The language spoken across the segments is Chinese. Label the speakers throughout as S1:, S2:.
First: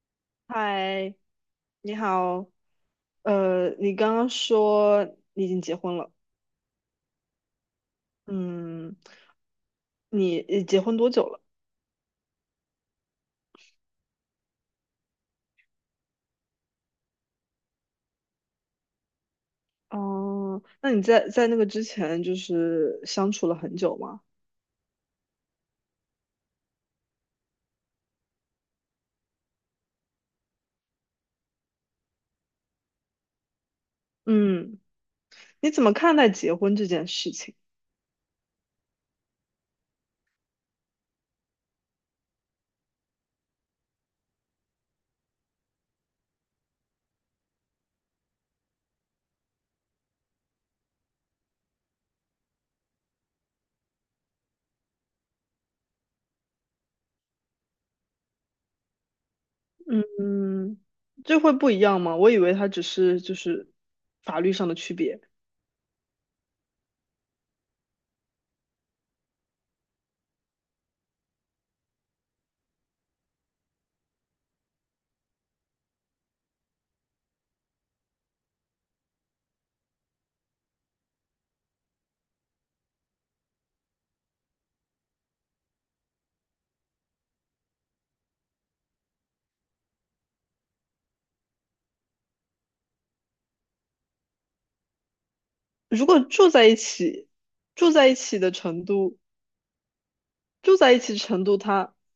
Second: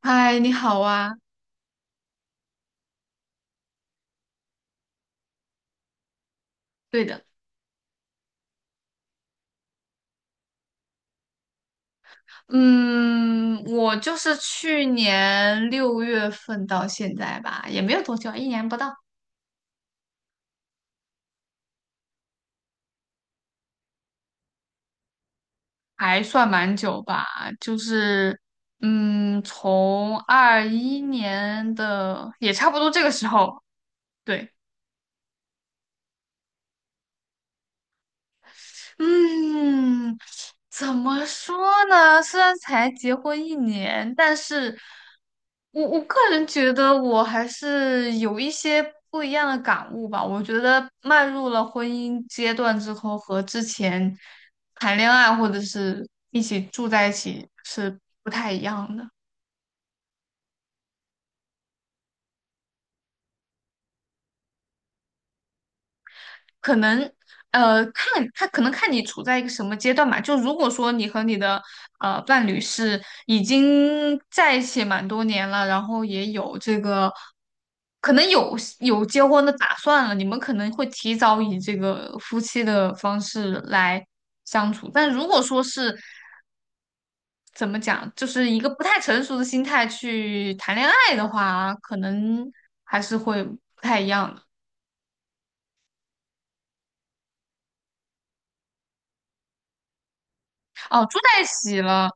S1: 嗨，你好啊。
S2: 嗨，你好。你刚刚说你已经结婚了，
S1: 对的，
S2: 嗯，你结婚多久了？
S1: 嗯，我就是去年六月份到现在吧，也没有多久，一年不到，
S2: 哦，那你在那个之前就是相处了很久吗？
S1: 还算蛮久吧。就是，从二一年的也差不多这个时候，对。
S2: 嗯，你怎么看待结婚这件事情？
S1: 嗯，怎么说呢？虽然才结婚一年，但是我个人觉得我还是有一些不一样的感悟吧。我觉得迈入了婚姻阶段之后，和之前谈恋爱或者是一起住在一起是不太一样的。
S2: 嗯，这会不一样吗？我以为它只是就是法律上的区别。
S1: 可能看他可能看你处在一个什么阶段吧。就如果说你和你的伴侣是已经在一起蛮多年了，然后也有这个可能有结婚的打算了，你们可能会提早以这个夫妻的方式来相处。但如果说是怎么讲，就是一个不太成熟的心态去谈恋爱的话，可能还是会不太一样的。
S2: 如果住在一起，住在一起的程度，住在一
S1: 哦，
S2: 起
S1: 住在
S2: 程
S1: 一
S2: 度
S1: 起
S2: 它，
S1: 了。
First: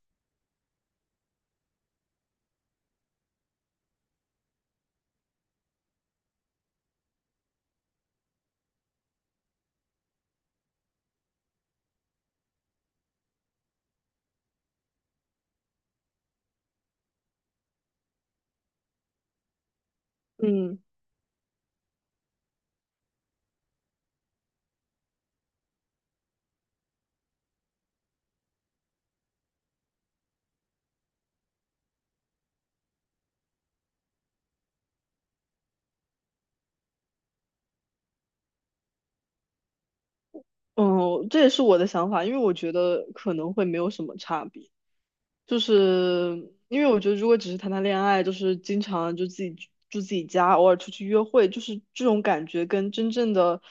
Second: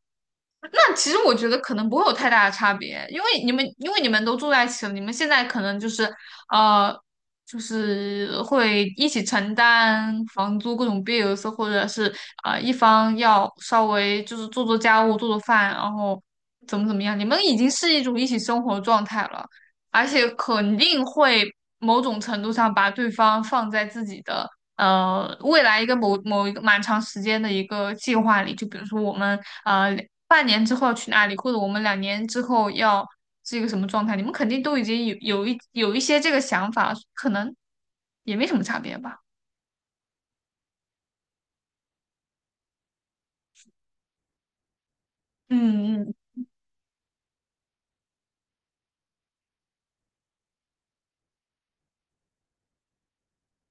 S1: 那其实我觉得可能不会有太大的差别，因为你们都住在一起了，你们现在可能就是呃，就是会一起承担房租各种 bills，或者是一方要稍微就是做做家务、做做饭，然后怎么怎么样，你们已经是一种一起生活的状态了，而且肯
S2: 嗯。
S1: 定会某种程度上把对方放在自己的未来一个某一个蛮长时间的一个计划里，就比如说我们呃半年之后要去哪里，或者我们两年之后要是一个什么状态，你们肯定都已经有有一有一些这个想法，可能也没什么差别吧。
S2: 嗯，这也是我的想法，因为我觉得可能会没有什么差别，就
S1: 嗯嗯。
S2: 是因为我觉得如果只是谈谈恋爱，就是经常就自己住住自己家，偶尔出去约会，就是这种感觉跟真正的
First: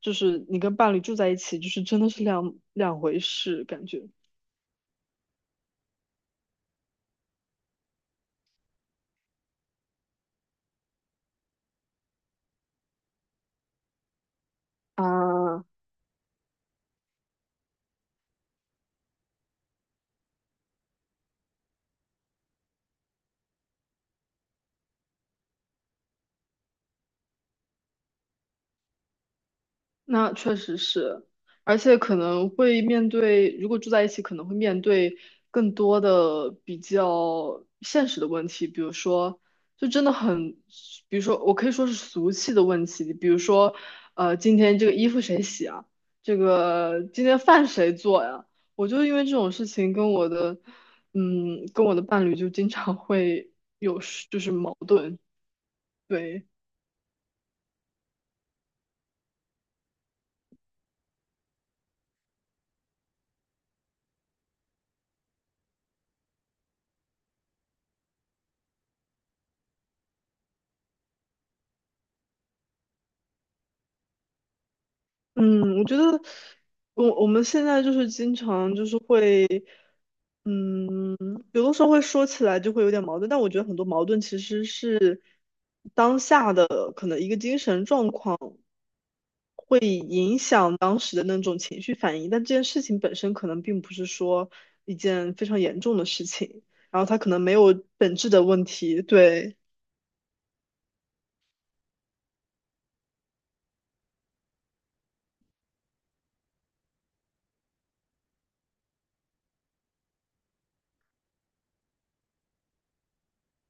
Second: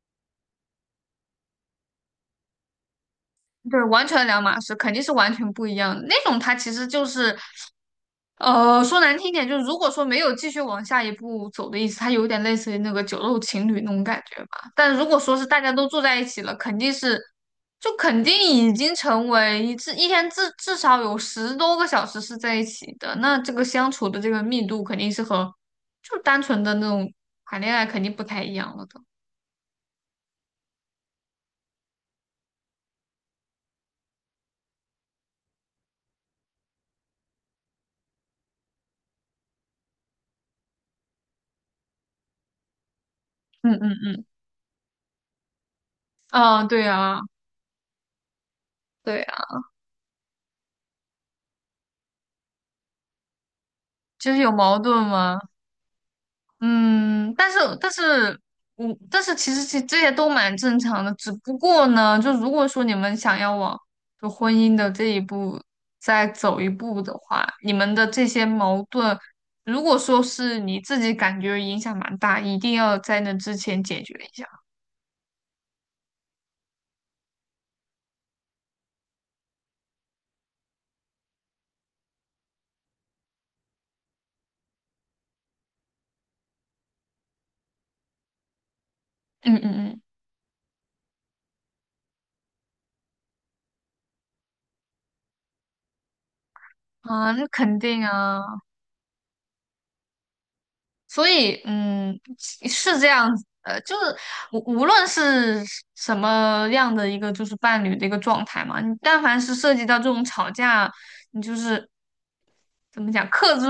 S2: 就是你跟伴侣住在一起，就是真的是两回事
S1: 对，
S2: 感
S1: 完
S2: 觉。
S1: 全两码事，肯定是完全不一样的。那种它其实就是，说难听一点，就是如果说没有继续往下一步走的意思，它有点类似于那个酒肉情侣那种感觉吧。但如果说是大
S2: 啊。
S1: 家都住在一起了，肯定是，就肯定已经成为一天至少有十多个小时是在一起的，那这个相处的这个密度肯定是和就单纯的那种谈恋爱肯定不太一样了的。
S2: 那确实是，而且可能会面对，如果住在一起，可能会面对更多的比较现实的问题，比如说，就真的很，比如说，我可以说是俗气的问题，比如
S1: 嗯
S2: 说，
S1: 嗯，
S2: 今天这个衣服谁洗啊？这
S1: 啊，对
S2: 个
S1: 啊，
S2: 今天饭谁做呀？我就因
S1: 对
S2: 为这
S1: 啊，
S2: 种事情跟我的，跟我的伴侣就经常会有，
S1: 就是
S2: 就
S1: 有
S2: 是矛
S1: 矛盾
S2: 盾，
S1: 吗？
S2: 对。
S1: 嗯，但是但是，但是,其实这些都蛮正常的，只不过呢，就如果说你们想要往就婚姻的这一步再走一步的话，你们的这些矛盾，如果说是你自己感觉影响蛮大，一定要在那之前解决一下。
S2: 嗯，我觉得我们现在就是经常就是会，嗯，有的时候会说起来就会有点矛盾，但我觉得很多矛盾其实是当下的可能一个精神状况
S1: 嗯嗯
S2: 会
S1: 嗯。
S2: 影响当时的那种情绪反应，但这件事情本身可能并不是说一件非常严重的事情，然后它可
S1: 啊，
S2: 能
S1: 那
S2: 没
S1: 肯
S2: 有
S1: 定
S2: 本质
S1: 啊。
S2: 的问题，对，
S1: 所以，嗯，是是这样子的，就是无论是什么样的一个就是伴侣的一个状态嘛，你但凡是涉及到这种吵架，你就是怎么讲，克制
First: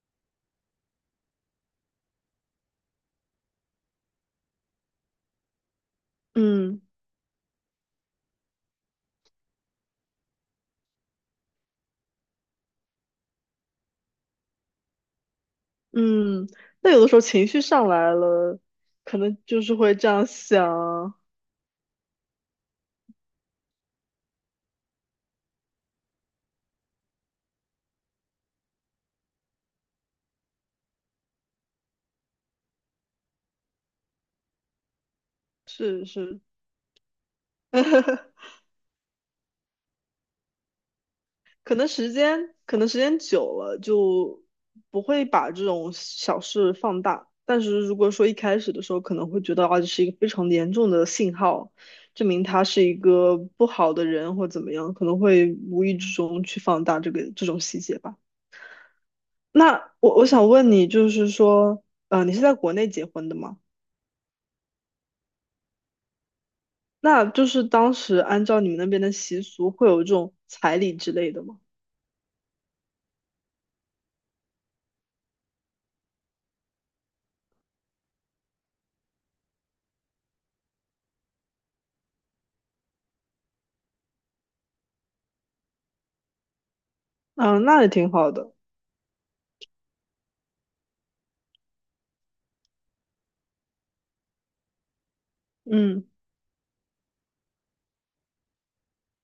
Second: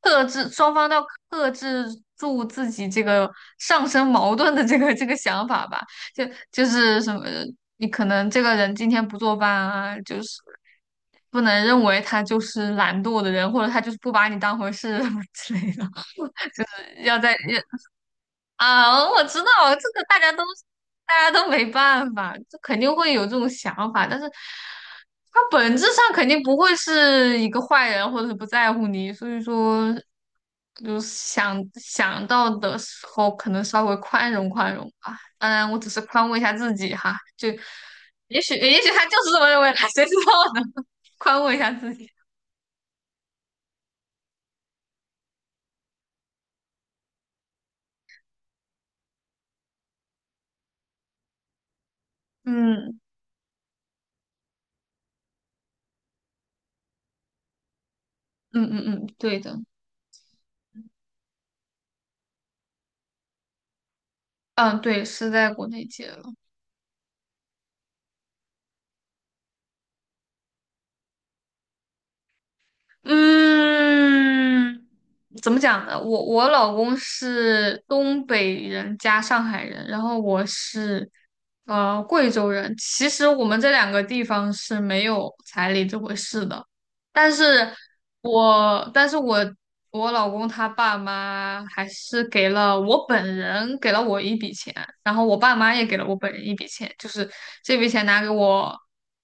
S1: 克制双方都要克制住自己这个上升矛盾的这个这个想法吧。就就
S2: 嗯
S1: 是什么，你可能这个人今天不做饭啊，就是。不能认为他就是懒惰的人，或者他就是不把你当回事 之类的，
S2: 嗯，那有的时
S1: 要
S2: 候
S1: 在
S2: 情
S1: 要。
S2: 绪上来了，
S1: 啊，
S2: 可
S1: 我
S2: 能
S1: 知道
S2: 就是
S1: 这
S2: 会
S1: 个
S2: 这
S1: 大
S2: 样
S1: 家都
S2: 想。
S1: 大家都没办法，这肯定会有这种想法，但是他本质上肯定不会是一个坏人，或者是不在乎你，所以说就是想到的时候，可能稍微宽容宽容吧。当然，我只是
S2: 是
S1: 宽慰
S2: 是，
S1: 一下自己哈，就也 许也许他就是这么认为的，谁知道呢？宽慰一下
S2: 可能
S1: 自己。
S2: 时间可能时间久了就不会把这种小事放大，但是如果说一开始的时候可能会觉得啊，这是一个非常严重的信号，证明他是一
S1: 嗯
S2: 个不好的人或怎么样，可能会无意之中去放大这种细节吧。
S1: 嗯嗯嗯，对的。
S2: 那我想问你，就是说，你是在国内结婚的吗？
S1: 嗯，对，是在国内结。
S2: 那就是当时按照你们那边的习俗，会有这种彩礼之类的吗？
S1: 嗯，怎么讲呢？我我老公是东北人加上海人，然后我是贵州人。其实我们这两个地方是没有彩礼这回事的。但
S2: 嗯、
S1: 是
S2: 那也挺好的。
S1: 但是我老公他爸妈还是给了我一笔钱，然后我爸妈也给
S2: 嗯。
S1: 了我本人一笔钱，就是这笔钱拿给我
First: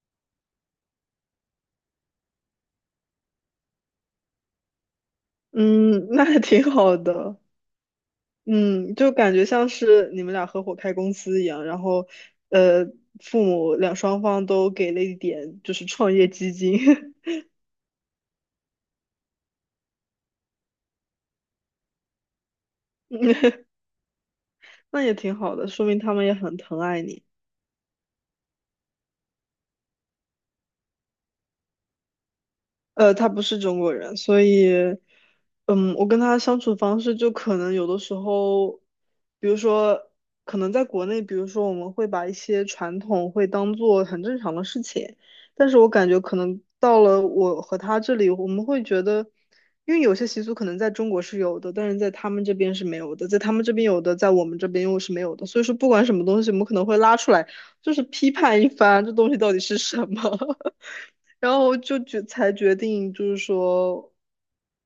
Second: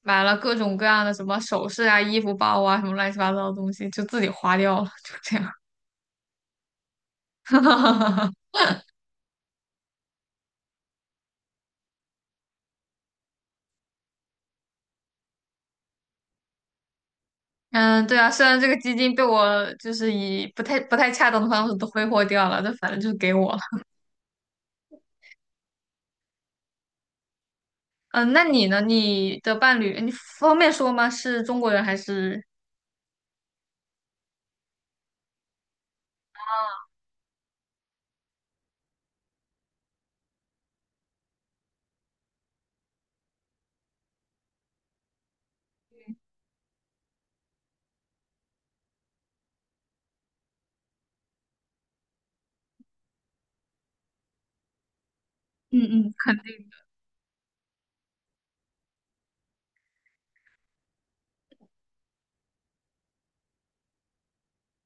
S1: 买了各种各样的什么首饰啊、衣服、包啊什么乱七八糟的东西，就自己花掉了，就这样。
S2: 嗯，那还挺好的。嗯，就感觉像是你们俩合伙开公司一样，然后，呃，父母双方都给了一点就是创业基金，
S1: 嗯，对啊，虽然这个基金被我就是以不太恰当的方式都挥霍掉了，但反正就是给我了。
S2: 那也挺好的，说明他们也很疼爱你。
S1: 嗯，那你呢？你的伴侣，你方便说吗？是中国人还是
S2: 他不是中国人，所以，我跟他相处方式就可能有的时候，比如说，可能在国内，比如说我们会把一些传统会当做很正常的事情，但是我感觉可能到了我和他这里，我们会觉得，因为有些习俗可能在中国是有的，但是在他们这边是没有的，在他们这边有的，在我们这边又是没有的，所以说
S1: 嗯
S2: 不管
S1: 嗯，
S2: 什么
S1: 肯
S2: 东西，我们
S1: 定。
S2: 可能会拉出来，就是批判一番，这东西到底是什么。然后就决定就是说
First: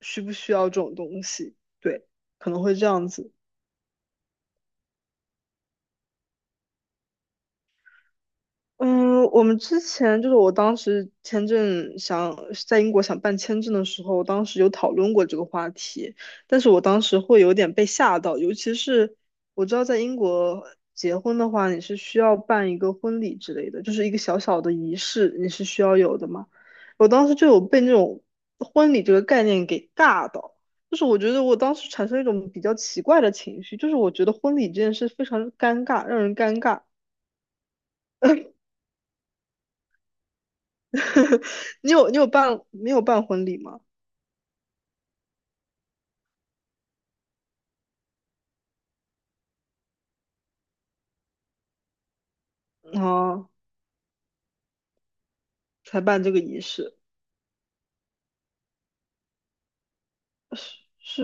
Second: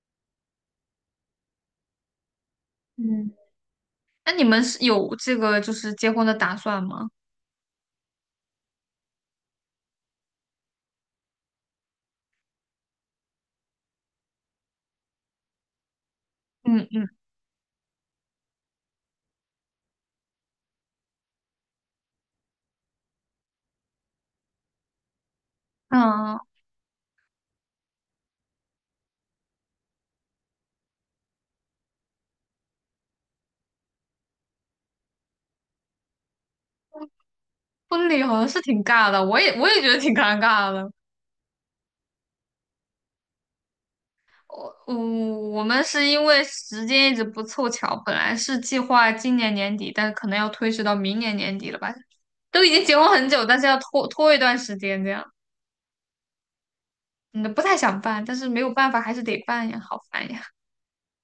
S2: 需不需要这种东西，对，可能会这样
S1: 嗯，
S2: 子。
S1: 那你们是有这个就是结婚的打算吗？
S2: 嗯，我们之前就是我当时签证想在英国想办签证的时候，当时有讨论过这个话题，但是我
S1: 嗯
S2: 当
S1: 嗯。
S2: 时会有点被吓到，尤其是我知道在英国结婚的话，你是需要办一个婚礼之类的，就是一个小小的仪式，你是需要有的
S1: 嗯，
S2: 嘛。我当时就有被那种婚礼这个概念给尬到，就是我觉得我当时产生一种比较奇怪的情绪，就是我觉得婚礼这件事非常尴尬，让人尴尬。
S1: 婚礼好像是挺尬的，我也觉得挺尴尬的。
S2: 你有办没有办婚礼吗？
S1: 我我们是因为时间一直不凑巧，本来是计划今年年底，但是可能要推迟到明年年底了吧？都已经结婚很久，
S2: 哦，
S1: 但是要拖一段时间这样。
S2: 才办这个仪式，
S1: 嗯，不太想办，但是没有办法，还是得办呀，好烦呀。
S2: 是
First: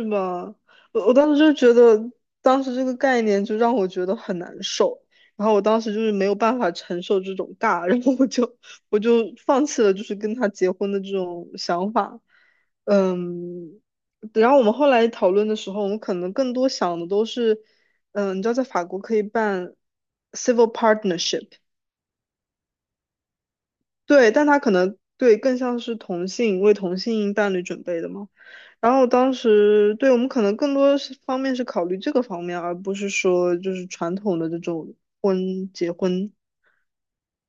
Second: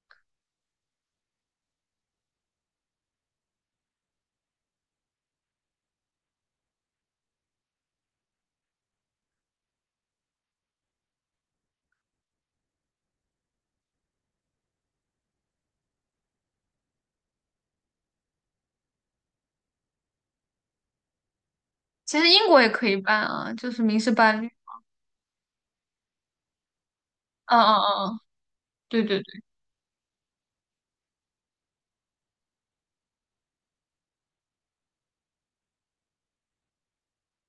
S2: 是吧？我当时就觉得，当时这个概念就让我觉得很难受，然后我当时就是没有办法承受这种尬，然后我就放弃了，就是跟他结婚的这种想法。嗯，然后我们后来讨论的时候，我们可能更多想的都是，你知道在法国可以办 civil partnership。
S1: 其实英国也可以办啊，就是民事
S2: 对，
S1: 伴
S2: 但
S1: 侣。
S2: 他可能对更像是为同性伴
S1: 嗯
S2: 侣
S1: 嗯
S2: 准备的
S1: 嗯嗯，
S2: 嘛。然
S1: 对
S2: 后
S1: 对。
S2: 当时对我们可能更多是方面是考虑这个方面，而不是说就是传统的这种结婚。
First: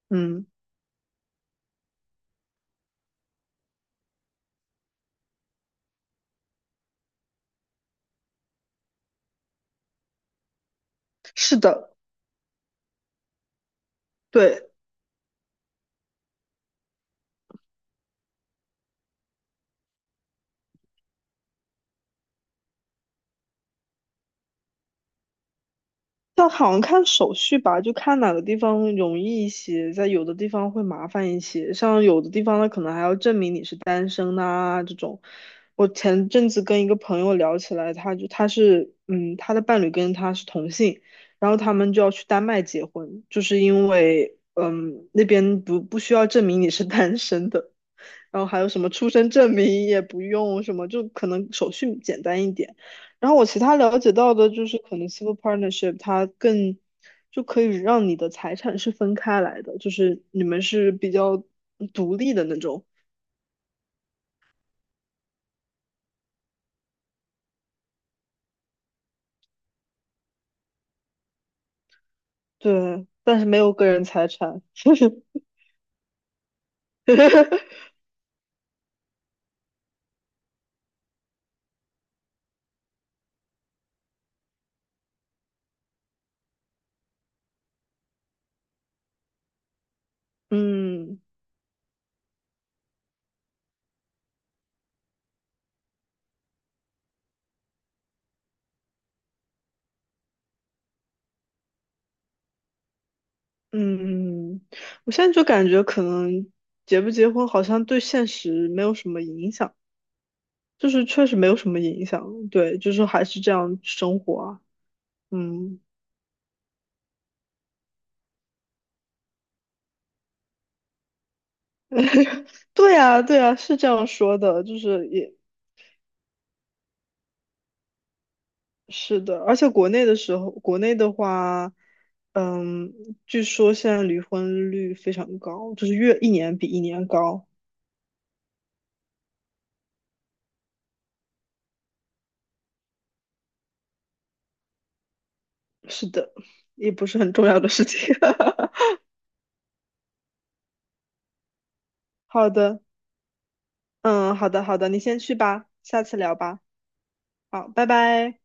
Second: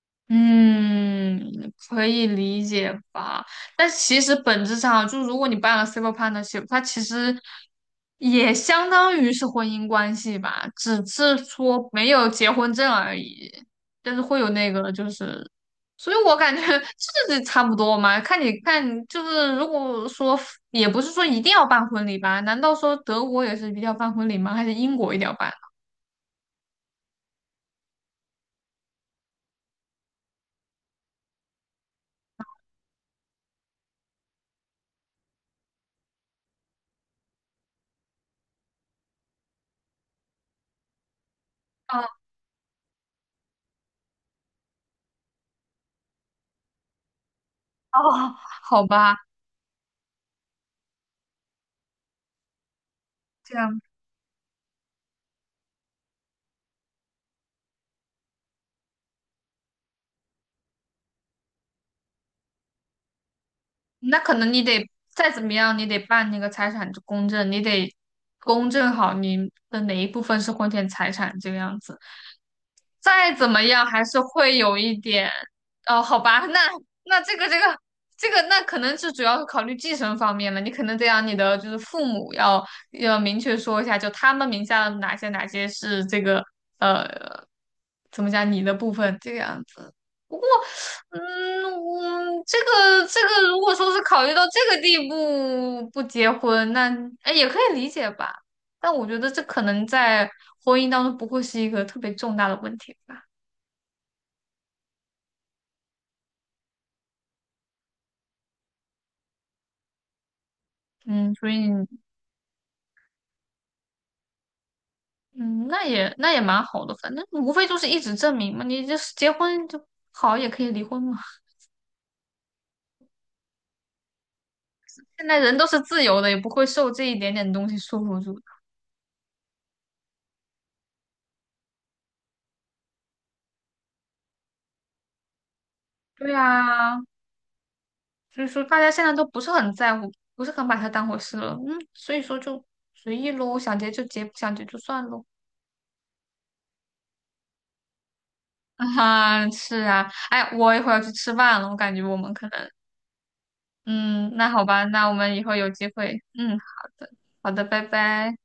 S2: 嗯，
S1: 嗯，可以理解吧？但其实本质上，就如果你办了 civil partnership，它其实也相当于是婚姻关系吧，只是
S2: 是
S1: 说
S2: 的，
S1: 没有结婚证而已。但是会有
S2: 对。
S1: 那个，就是，所以我感觉 这差不多嘛。看你看，就是如果说也不是说一定要办婚礼吧？难道说德国也是一定要办婚礼吗？还是英国一定要办？
S2: 但好像看手续吧，就看哪个地方容易一些，在有的地方会麻烦一些。像有的地方，它可能还要证明你是单身呐、这种。我前阵子跟一个朋友聊起来，他的伴侣跟他是同性，然后他们
S1: 哦，
S2: 就要去丹麦结婚，就是因为那边不需要证明你是 单身的。然后还有什
S1: 好
S2: 么出
S1: 吧，
S2: 生证明也不用什么，就可能手续简单一点。然后我
S1: 这
S2: 其他
S1: 样。
S2: 了解到的就是，可能 civil partnership 它更就可以让你的财产是分开来的，就是你们是比较独立的那种，
S1: 那可能你得再怎么样，你得办那个财产公证，你得公证好你的哪一部分是婚前财产这个样子。
S2: 对，
S1: 再
S2: 但是
S1: 怎
S2: 没
S1: 么
S2: 有
S1: 样，
S2: 个
S1: 还
S2: 人
S1: 是
S2: 财
S1: 会
S2: 产。
S1: 有一点，哦，好吧。那那这个这个 这个，那可能是主要是考虑继承方面了。你可能得让你的就是父母要要明确说一下，就他们名下的哪些哪些是这个呃，怎么讲你的部分这个样子。不过。
S2: 嗯
S1: 嗯，我这个这个，如果说是考虑到这个地步不结婚，那哎也可以理解吧。但我觉得这可能在婚姻当中不会是一个特别重大的问题吧。
S2: 嗯，我现在就感觉可能结不结婚好像对现实没有什么影响，就是确
S1: 嗯，
S2: 实没
S1: 所
S2: 有
S1: 以
S2: 什么影响，对，就是还是这样生活啊。
S1: 嗯，
S2: 嗯，
S1: 那也蛮好的，反正无非就是一纸证明嘛，你就是结婚就好，也可以离婚嘛。
S2: 对呀，对呀，是这样说的，就是
S1: 现
S2: 也
S1: 在人都是自由的，也不会受这一点点东西束缚住的。
S2: 是的，而且国内的时候，国内的话，嗯，据说现在离婚率非常高，就是越一
S1: 对
S2: 年比一
S1: 啊，
S2: 年高。
S1: 所以说大家现在都不是很在乎，不是很把它当回事了。嗯，所以说就随意喽，想结就结，不想结就算喽。
S2: 是的，也不是很重要的事情。
S1: 啊 哈，是啊，哎，我一会儿要去吃饭了，我感觉我们可
S2: 好
S1: 能，
S2: 的，
S1: 嗯，
S2: 嗯，
S1: 那
S2: 好
S1: 好
S2: 的，好
S1: 吧，
S2: 的，你
S1: 那我
S2: 先
S1: 们
S2: 去
S1: 以后
S2: 吧，
S1: 有机
S2: 下次
S1: 会，
S2: 聊
S1: 嗯，
S2: 吧。
S1: 好的，好的，
S2: 好，
S1: 拜
S2: 拜
S1: 拜。
S2: 拜。